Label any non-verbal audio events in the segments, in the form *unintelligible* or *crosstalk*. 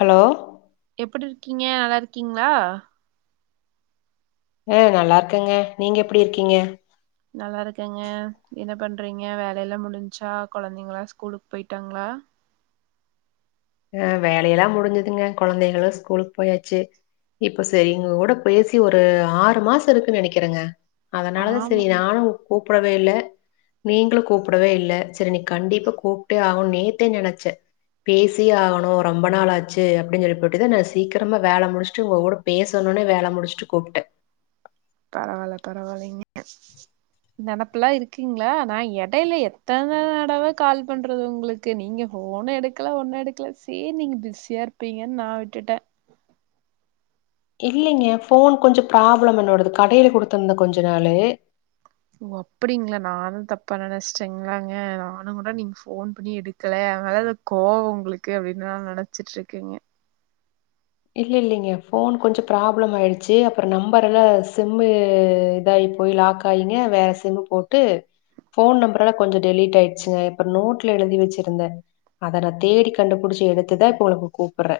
Hello எப்டி இருக்கீங்க நல்லா இருக்கீங்ளா அஹ் நல்லா இருக்கங்க நீங்க எப்டி இருக்கீங்க நல்லா இருக்கங்க என்ன பண்றீங்க வேலெல்லா முடிஞ்சா கொழந்தைங்களா ஸ்கூலுக்கு போயிட்டாங்ளா ஆஹ் வேலையெல்லா முடிஞ்சதுங்க கொழந்தைகளு ஸ்கூலுக்கு போயாச்சு இப்ப செரி உங்க கூட பேசி ஒரு ஆறு மாச இருக்குன்னு நெனைக்கிறேங்க அதனால ஆமா செரி நானு கூப்படவே இல்ல நீங்களு கூப்டவே இல்ல செரி இனி கண்டிப்பா கூப்ட்டே ஆகனு நேத்தே நெனைச்சே பேஸ் சியே ஆகணு ரொம்ப நாள் ஆச்சு அப்டின்னு சொல்லிபோட்டுதா நா சீக்கிரமாக வேல முடிச்சுட்டு உங்க கூடோ பேசணுனே வேல முடிச்சுட்டு கூப்ட்டே பரவால்ல பரவாலிங்க நெனப்புலா இருக்குங்ளா நா எடையில எத்தன தடவ கால் பண்றது உங்ளுக் க்கு நீங்க ஃபோன் எடுக்கல ஒண்ணு எடுக்கல செரி நீங்க பிஸியா இருப்பீங்கன் நா விட்டுட்டே இல்லிங்க ஃபோன் கொஞ்சோ ப்ராப்ளம் என்னோடது கடையில குடுத்திருந்த கொஞ்ச நாளு ஓ அப்டிங்களா நானு தப்பா நெனைச்சிட்டேங்களாங்க நாலு முறை நீங்க ஃபோன் பண்ணி எடுக் கல எம்மேல எதோ கோவம் உங்களுக்கு அப்டின்னு நா நெனைச்சிட்டுருக்கேங்க இல்ல இல்லிங்க ஃபோன் கொஞ்சோ ப்ராப்ளம் ஆயிடுச்சி அப்புற நம்பர் எல்லா சிம்மு இதாயி போய் லாக் காயிங்க வேற சிம்மு போட்டு ஃபோன் நம்பர் எல்லா கொஞ்சோ டெலீட் ஆயிடுச்சுங்க இப்போ நோட்ல எழுதி வெச்சிருந்தே அத நா தேடி கண்டுபிடிச்சு எடுத்துதா இப்ப உங்களுக்கு கூப்பற்றே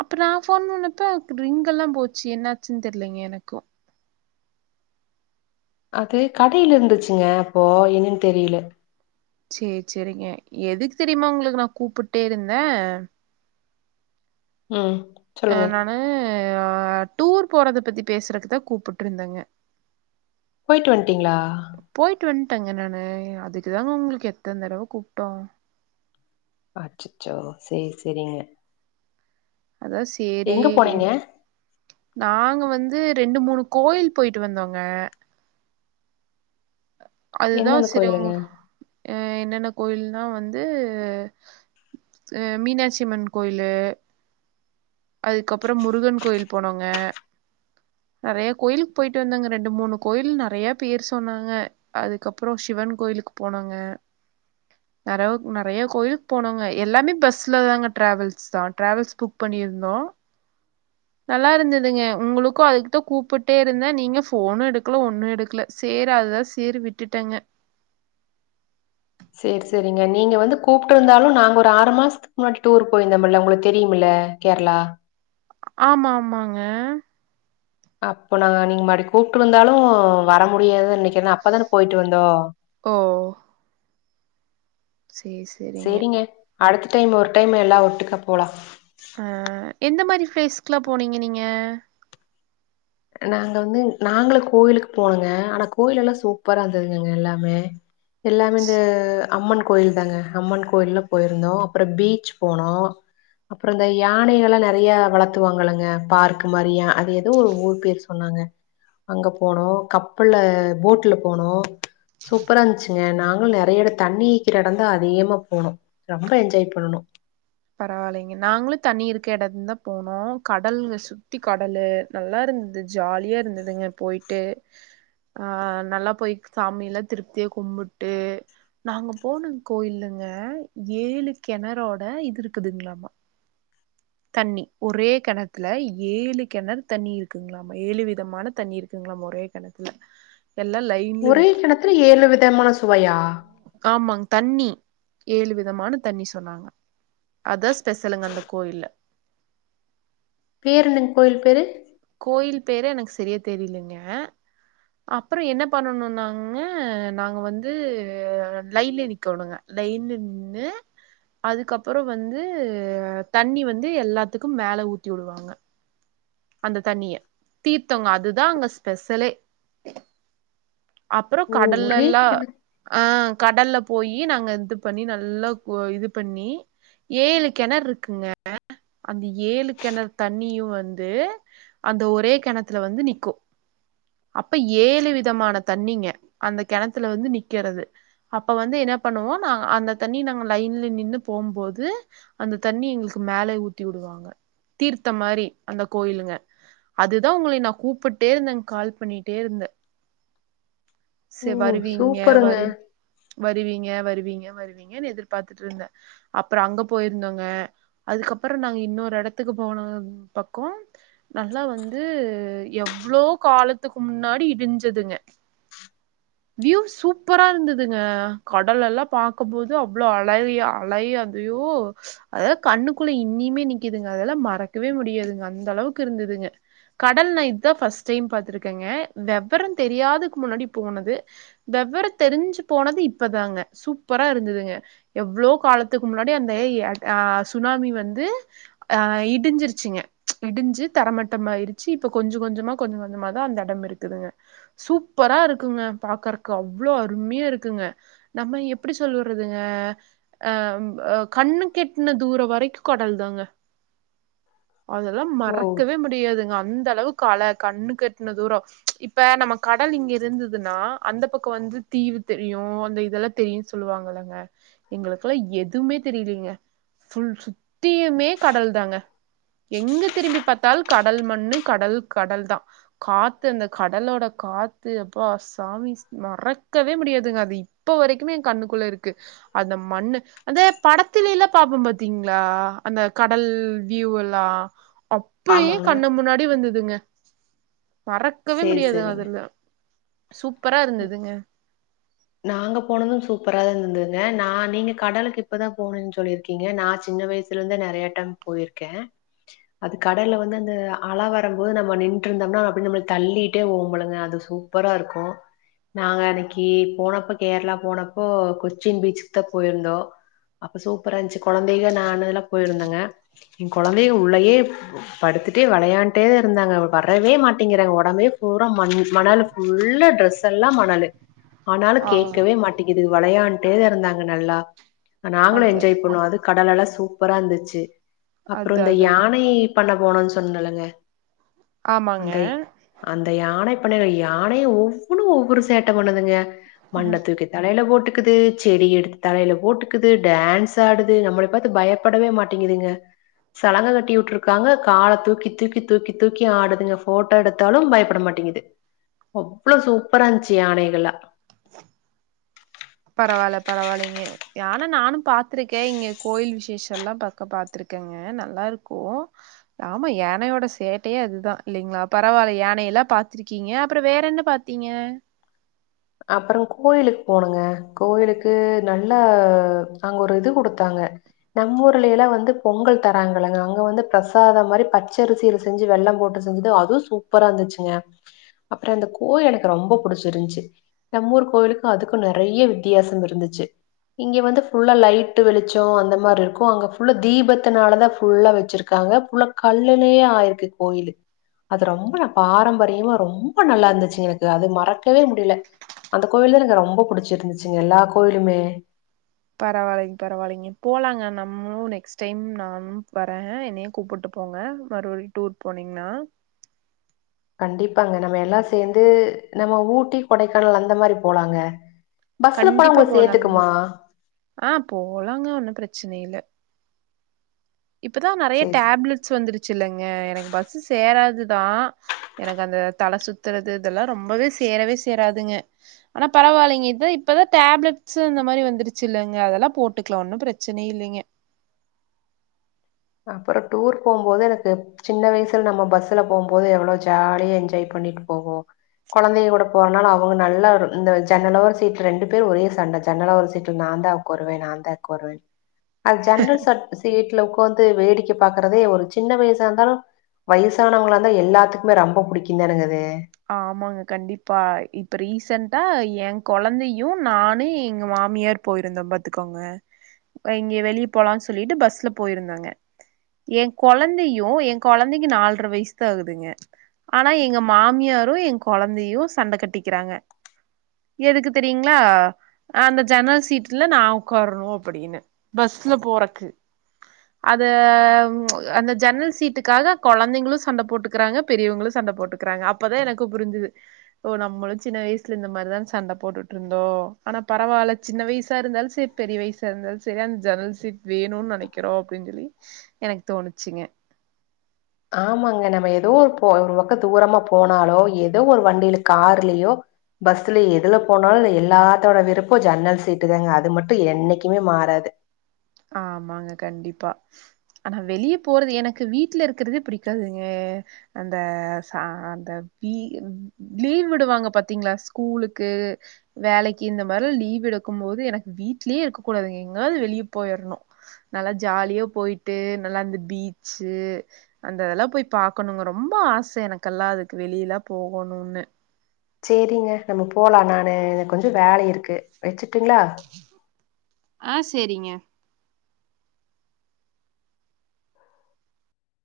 அப்ப நா ஃபோன் பன்னப்ப ரிங்கல்லா போச்சு என்னாச்சுன்னு தெர்லிங்க எனக்கோ அது கடைல இருந்துச்சுங்க அப்போ என்னன்னு தெரில சேரி செரிங்க எதுக்கு தெரிமா உங்களுக்கு நா கூப்புட்டே இருந்த ம் சொல்லுங்க. நானு ஆஹ் டூர் போறத பத்தி பேசுறதுக்குதான் கூப்புட்டு இருந்தேங்க போயிட்டு வந்ட்டீங்ளா போயிட்டு வந்ட்டங்க நானு அதுக்கு தாங்க உங்களுக்கு எத்தன தடவ கூப்ட்டோ அச்சச்சோ சேர் செரிங்க *unintelligible* எங்க போனீங்க நாங்க வந்து ரெண்டு மூணு கோயில் போயிட்டு வந்தோங்க அதுதா எந்தெந்த செரி கோயிலுங்க? உங்ளுக் என்னென்ன கோயில்னா வந்து ஹ மீனாட்சியம்மன் கோயிலு அதுக்கப்பறம் முருகன் கோயில் போனோங்க நெறைய கோயில்க்கு போயிட்டு வந்தாங்க ரெண்டு மூணு கோயில் நெறைய பேர் சொன்னாங்க அதுக்கப்புறோ சிவன் கோயிலுக்கு போனோங்க பெறவு நெறைய கோயிலுக்கு போனோங்க எல்லாமே பஸ்ல தாங்க டிராவல்ஸ் தா டிராவல்ஸ் புக் பண்ணியிரு ந்தோ நல்லா இருந்ததுங்க உங்களுக்கு அதுக்தா கூப்புட்டே இருந்தே நீங்க போனு எடுக்கல ஒன்னு எடுக்கல சேர் அதுதா சேர் விட்டுட்டேங்க சேர் செரிங்க நீங்க வந்து கூப்பிட்டுருந்தாலும் நாங்க ஒரு ஆறு மாஸ் க்கு முன்னாடி டூர் போயிருந்தம்ல்ல உங்களுக்கு தெரியும்ல கேரளா ஆமா ஆமாங்க அப்போ நாங்க நீங்க மறுடி கூப்பிட்டருந்தாலும் வர முடியாது நெனைக்கிறே ஏன்னா அப்பதானே போய்ட்டு வந்தோ ஓ சேரி சேரி சேரிங்க அடுத்த டைம் ஒரு டைம் எல்லா ஒட்டுக்கா போலாம் ஆ எந்த மாரி ப்பேஸ்க்குலா போனீங்க நீங்க நாங்க வந்து நாங்களு கோயிலுக்கு போனோங்க ஆனா கோயிலலா சூப்பரா இருந்ததுங்க அங்க எல்லாமே எல்லாமே இந்த அம்மன் கோயில் தாங்க அம்மன் கோயில்லா போயிருந்தோம் அப்புறம் பீச் போனோ அப்புறந்த யானைகளா நெறைய வளத்துவாங்கலங்க பார்க்க் மாரிய அது எதோ ஒரு ஊ சொன்னாங்க அங்க போனோ கப்பல்ல போட்ல போனோ சூப்பரா இருந்துச்சு நாங்களு நெறைய இட தண்ணி நிக்கிற எடந்தா அதிகமா போனோ ரொம்ப என்ஜாய் பண்ணுனோ பரவாயில்லைங்க நாங்களும் தண்ணி இருக்க எடந்தா போனோம் கடலு சுத்தி கடலு நல்லா இருந்தது ஜாலியா இருந்ததுங்க போயிட்டு அ நல்லா போயி சாமியல்லா திருப்தியா கும்புட்டு நாங்க போனம் கோயிலுங்க ஏழு கெணரோட இது இருக்குதுங்களாமா தண்ணி ஒரே கெணத்துல ஏழு கெணறு தண்ணி இருக்குங்களாமா ஏழு விதமான தண்ணி இருக்குங்களாமா ஒரே கெணத்துல எல்லா லைட் ஒரே கெணத்துல ஏழு விதமான சுவையா ஆமாங் தண்ணி ஏழு விதமான தண்ணி சொன்னாங்க அதா ஸ்பெஷலுங்க அந்த கோயில்ல பேரென்னக் கோயில் பேரு கோயில் பேரு எனக்கு சரியா தெரியலங்க அப்றொ என்ன பண்ணணும்னாங்க நாங்க வந்து லைன்லே நிக்கோணுங்க லைன்ல நின்னு அதுக்கப்புற வந்து தண்ணி வந்து எல்லாத்துக்கு மேல ஊத்தி விடுவாங்க அந்த தண்ணிய தீர்த்தொங்க அதுதா அங்க ஸ்பெஷலே அப்புற ஓ! ஒரே கடல்லல்லா கிண ஆ கடல்ல போயி நாங்க இது பண்ணி நல்லா இது பண்ணி ஏழு கெணறு இருக்குங்க அந்த ஏழு கெணறு தண்ணியு வந் அந்த ஒரே கெணத்துல வந்து நிக்கு அப்ப ஏழு விதமான தண்ணிங்க அந்த கெணத்துல வந்து நிக்கறது அப்ப வந்து என்ன பண்ணுவோ நா அந்த தண்ணி நாங்க லைன்ல நின்னு போம்போது அந்த தண்ணி எங்களுக்கு மேல ஊத்தி வுடுவாங்க தீர்த்தம் மாரி அந்த கோயிலுங்க அதுதா உங்களெய நா கூப்புட்டே இருந்தே கால் பண்ணிட்டே இருந்தே ஓ! செ வருவீங்க சூப்பருங்க. வரு வருவீங்க வருவீங்க வருவீங்கன்னு எதிர்பாத்துட்டு இருந்தே அப்றொ அங்க போயிருந்தோங்க அதுக்கப்புற நாங்க இன்னோரு எடத்துக்கு போனு கோ நல்லா வந்து எவ்ளோ காலத்துக்கு முன்னாடி இடுஞ்சுதுங்க வியூ சூப்பரா இருந்ததுங்க கடல்லல்லா பாக்கபோது அவ்ளோ அழறியா அலையா அய்யோ அத கண்ணுக்குள்ள இன்னிமே நிக்குதுங்க அதெல்லா மறக்கவே முடியாதுங்க அந்தளவுக்கு இருந்ததுங்க கடல் நா இதுதா ஃபர்ஸ்ட் டைம் பாத்துருக்கேங்க வெவரொ தெரியாதக்கு முன்னாடி போனது வெவ்வர தெருஞ்சு போனது இப்பதாங்க சூப்பரா இருந்ததுங்க எவ்ளோ காலத்துக்கு முன்னாடி அந்த எஐ அ ஆ சுனாமி வந்து ஆ இடுஞ்சுருச்சுங்க இடுஞ்சு தரமட்டமாயிடுச்சு இப்ப கொஞ்சொ கொஞ்சொமா கொஞ்சொ கொஞ்சொமா தா அந்த எடம் இருக்குதுங்க சூப் பரா இருக்குங்க பாக்கறக்கு அவ்ளோ அருமையா இருக்குங்க நம்ம எப்டி சொல்லறதுங்க அ ம் ஆ கண்ணுக்கெட்ன தூரோ வரைக்கு கடல் தாங்க அதெல்லா ஓ! மறக்கவே முடியாதுங்க அந்த அளவுக்கு அல கண்ணுக்கெட்ன தூரோ இப்ப நம்ம கடல் இங்க இருந்ததுன்னா அந்த பக்கோ வந்து தீவு தெரியு அந்த இதெல்லா தெரியு சொல்லுவாங்கல்லங்க எங்களுக்கெல்லா எதுமே தெரிலிங்க ஃபுல் சுத்தியுமே கடல் தாங்க எங்க திரும்பி பாத்தாலு கடல் மண்ணு கடல் கடல் தா காத்து அந்த கடலோட காத்து அப்பா சாமி மறக்கவே முடியாதுங்க அது இப்ப வரைக்குமே ஏ கண்ணுக்குள்ள இருக்கு அந்த மண்ணு அந்தே படத்திலெல்லா பாப்போ பாத்தீங்களா அந்த கடல் வியூ எல் லா அப்புடியே ஆமாங்க. கண்ணு முன்னாடி வந்ததுங்க மறக்கவே சரி, முடியாது சரிங்க. அதெல்லா சூப்பரா இருந்ததுங்க நாங்க போனது சூப்பரா இருந்தங்க. நா நீங்க கடலுக்கு இப்பதா போணேன்னு சொல்லி இரு க்கீங்க. நா சின்ன வயசுல இருந்து நெறைய டைம் போயிர்க்கே அது கடல்லு வந்து அந்த அல வரம்போது நம்ம நின்ட்டு இருந்தம்னா அதப்டியே நம்மள தள்ளிட்டே ஓம்பழுங்க அது சூ ப்பரா இருக்கு. நாங்க அன்னிக்கி போனப்ப கேரளா போனப்போ கொச்சின் பீச்சுக்கு தா போய் இருந்தோ அப்ப சூப்பரா இருந்ச்சு கொழந்தைக நானுல்லா போய்ருந்தோங்க. ஏ கொழந்தைங்க உள்ளயே படுத்துட்டே வெளயாண்டே இருந்தாங்க. வரவே மாட்டேங்குறாங்க ஒடம்பே பூரா மண் மணலு ஃபுல்லா ட்ரெஸ் எல்லா மணலு ஆனாலு ஆ கேக்கவே மாட்டேக்கிது. வளயான்டே இருந்தாங்க நல்லா. நாங்களு அது என்ஜாய் பண்ணோ அது கடல் அல சூப்பரா இருந்துச்சு. அப்புறோ அது இந்த அதாங்க யானையி பண்ண போனோன்னு சொன்னேலங்க ஆமாங்க அந்த யானை பண்ணைல யானையே ஒவ்வொன்னு ஒவ்வொரு சேட்ட பண்ணுதுங்க. மண்ண தூக்கி தலைல போட்டுக்குது. செடி எடுத்து தலைல போட்டுக்குது. டான்ஸ் ஆடுது. நம்மள பாத்து பயப் படவே மாட்டேங்குதுங்க சலங்க கட்டி உட்ருக்காங்க கால தூக்கி தூக்கி தூக்கி தூக்கி ஆடுதுங்க ஃபோட் டோ எடுத்தாலு பயப்பட மாட்டிங்குது. அவ்ளோ சூப்பரா இந்ச்சு யானைகல்லா பரவால்ல பரவா இல்லைங்க யான நானு பாத்துருக்கே. இங்கே கோயில் விசேஷொ எல்லா பக்க பாத்துருக்கேங்க அ நல்லா இருக்கு ஆமா யானயோட சேட்டையே அதுதா. இல்லேங்களா பரவால்ல யானையெல்லா பாத்துருக்கீங்க அப்புறோ வேற என்ன பாத் டீங்க அப்புறோ கோயிலுக்கு போனோங்க கோயிலுக்கு நல்லா அங்க ஒரு இது குடுத்தாங்க நம்ம ஊர்ல எல்லா வந்து பொங்கல் தராங்கலங்க அங்க வந்து பிரசாத மாரி பச்சரிசி செஞ்சு வெள்ள போட்டு செஞ்சது அதுவு சூப்பரா இருந்துச்சுங்க அப்புறோ அந்த கோயில் எனக்கு ரொம்ப புடிச்சி இருன்ச்சு நம்மூர் கோயிலுக்கு அதுக்கு நெறையா வித்தியாசம் இருந்துச்சு இங்கே வந்து ஃபுல்லா லைட்டு வெளிச்சோ அந்த மாரி இருக்கு அங்க ஃபுல்லா தீபத்தினால தா ஃபுல்லா வெச்சிரு க்காங்க புல்லா கல்லுலயே ஆயிருக்கு கோயிலு அது ரொம்ப ந பாரம்பரியமா ரொம்ப நல்லா இருந்துச்சு எனக்கு அது மறக்கவே முடில அந்த கோயில் த எனக்கு ரொம்ப புடிச்சிருந்துச்சுங்க எல்லா கோயிலுமே பரவாலைங் பரவாலைங்க போலாங்க நம்மளு நெக்ஸ்ட் டைம் நானும் வரேன் என்னய கூப்புட்டு போங்க மறுபடி டூர் போனீங்னா கண்டிப்பாங்க நம்ம எல்லா சேந்து நம்ம ஊட்டி கொடைக்கானல் அந்த மாரி போலாங்க பஸ்ல போனா கண்டிப்பா ஒங்களுக்கு போலாங்க சேந்துக்குமா ஆ போலாங்க ஒன்னு பிரச்சன இல்ல இப்பதா நெறய சரி, சரி. டேப்லெட்ஸ் வந்துருச்சுல்லங்க எனக்கு பஸ்சு சேராதுதா எனக்கு அந்த தல சுத்துறது இதெல்லா ரொம்பவே சேரவே சேராதுங்க ஆனா பரவாலைங்க இதா இப்பதா டேப்லெட்சு அந்த மாரி வந்துரு சுல்லங்க அதெல்லா போட்டுக்கலா ஒன்னு பிரச்சன இல்லேங்க அப்புற டூர் போம்போது எனக்கு சின்ன வயசுல நம்ம பஸ்ல போம்போது எவ்வளவு ஜாலியா என்ஜாய் பண்ணிட்டு போவோ கொழந்தைகயோட போறனால அவுங்க நல்லா ஒரு இந்த ஜன்னலோர சீட் ரெண்டு பேரு ஒரே சண்ட ஜன்னல் ஓர சீட்ல நா தா கோருவே நாந்தா கோருவே அது ஜன்னல் சட் சீட்ல ஒடக்காந்து வேடிக்க பாக்குறதே ஒரு சின்ன வயசா இருந்தாலு வயிசானவங்களா தா எல்லாத்துக்குமே ரொம்ப பிடிக்கு தானேங்க அது ஆமாங்க கண்டிப்பா இப்ப ரீசன்ட்டா ஏ கொழந்தையு நானு எங்க மாமியார் போயிருந்தோ பாத்துக்கோங்க இங்க வெளிய போலான் சொல்லிட்டு பஸ்ல போயிருந்தோங்க ஏ கொழந்தையு எ கொழந்தைக்கு நால்ர வயசு தா ஆகுதுங்க ஆனா எங்க மா மியாரு எ கொழந்தையு சண்ட கட்டிக்கிறாங்க எதுக்கு தெரியுங்களா அந்த ஜன்னல் சீட்ல நா ஒக்காரணு அப்டின்னு பஸ்ல போறக்கு அது அந்த ஜன்னல் சீட்டுக்காக கொழந்தைங்களு சண்ட போட்டுக்கிறாங்க பெரியவங்களு சண்ட போட்டுக்கிறாங்க அப் அப்பதா எனக்கு புரிஞ்சுது ஓ நம்மளு சின்ன வயசுல இந்த மாரிதான சண்ட போட்டுட்டு இருந்தோ ஆனா பரவால்ல சின்ன வயசா இருந்தாலு சேர் பெரிய வயசா இருந்தாலு சேரி அந்த ஜன்னல் சீட் வேணும்னு நெனக்கிறோ அப்டின்னு சொல்லி எனக்கு தோணுச்சுங்க ஆமாங்க நம்ம ஏதோ ஒரு போ ஒரு பக்கோ தூரமா போனாலோ ஏதோ ஒரு வண்டில கார்லயோ பஸ்ல எதுல போனாலு எல்லாத்தோட விருப்ப ஜன்னல் சீட்டு தாங்க அது மட்டு என்னைக்குமே மாறாது ஆமாங்க கண்டிப்பா ஆனா வெளிய போறது எனக்கு வீட்ல இருக்கறதே பிடிக்காதுங்க அந்த ச அந்த பீ லீவ் விடுவாங்க பாத்தீங்ளா ஸ்கூலுக்கு வேலக்கி இந்த மாரிலா லீவு இருக்கு போது எனக்கு வீட்லயே இருக்கக் கூடாதுங்க எங்காவது வெளியே போயிரணு நல்லா ஜாலியா போயிட்டு நல்லா அந்த பீச்சு அந்த எல்லா போய் பாக்கணுங்க ரொம்ப ஆச எனக்கெல்லா அதுக்கு வெளில போகணும்னு சேரிங்க நம்ம போலா நானு கொஞ்சோ வேல இருக்கு வச்சுட்டுங்ளா ஆ சேரிங்க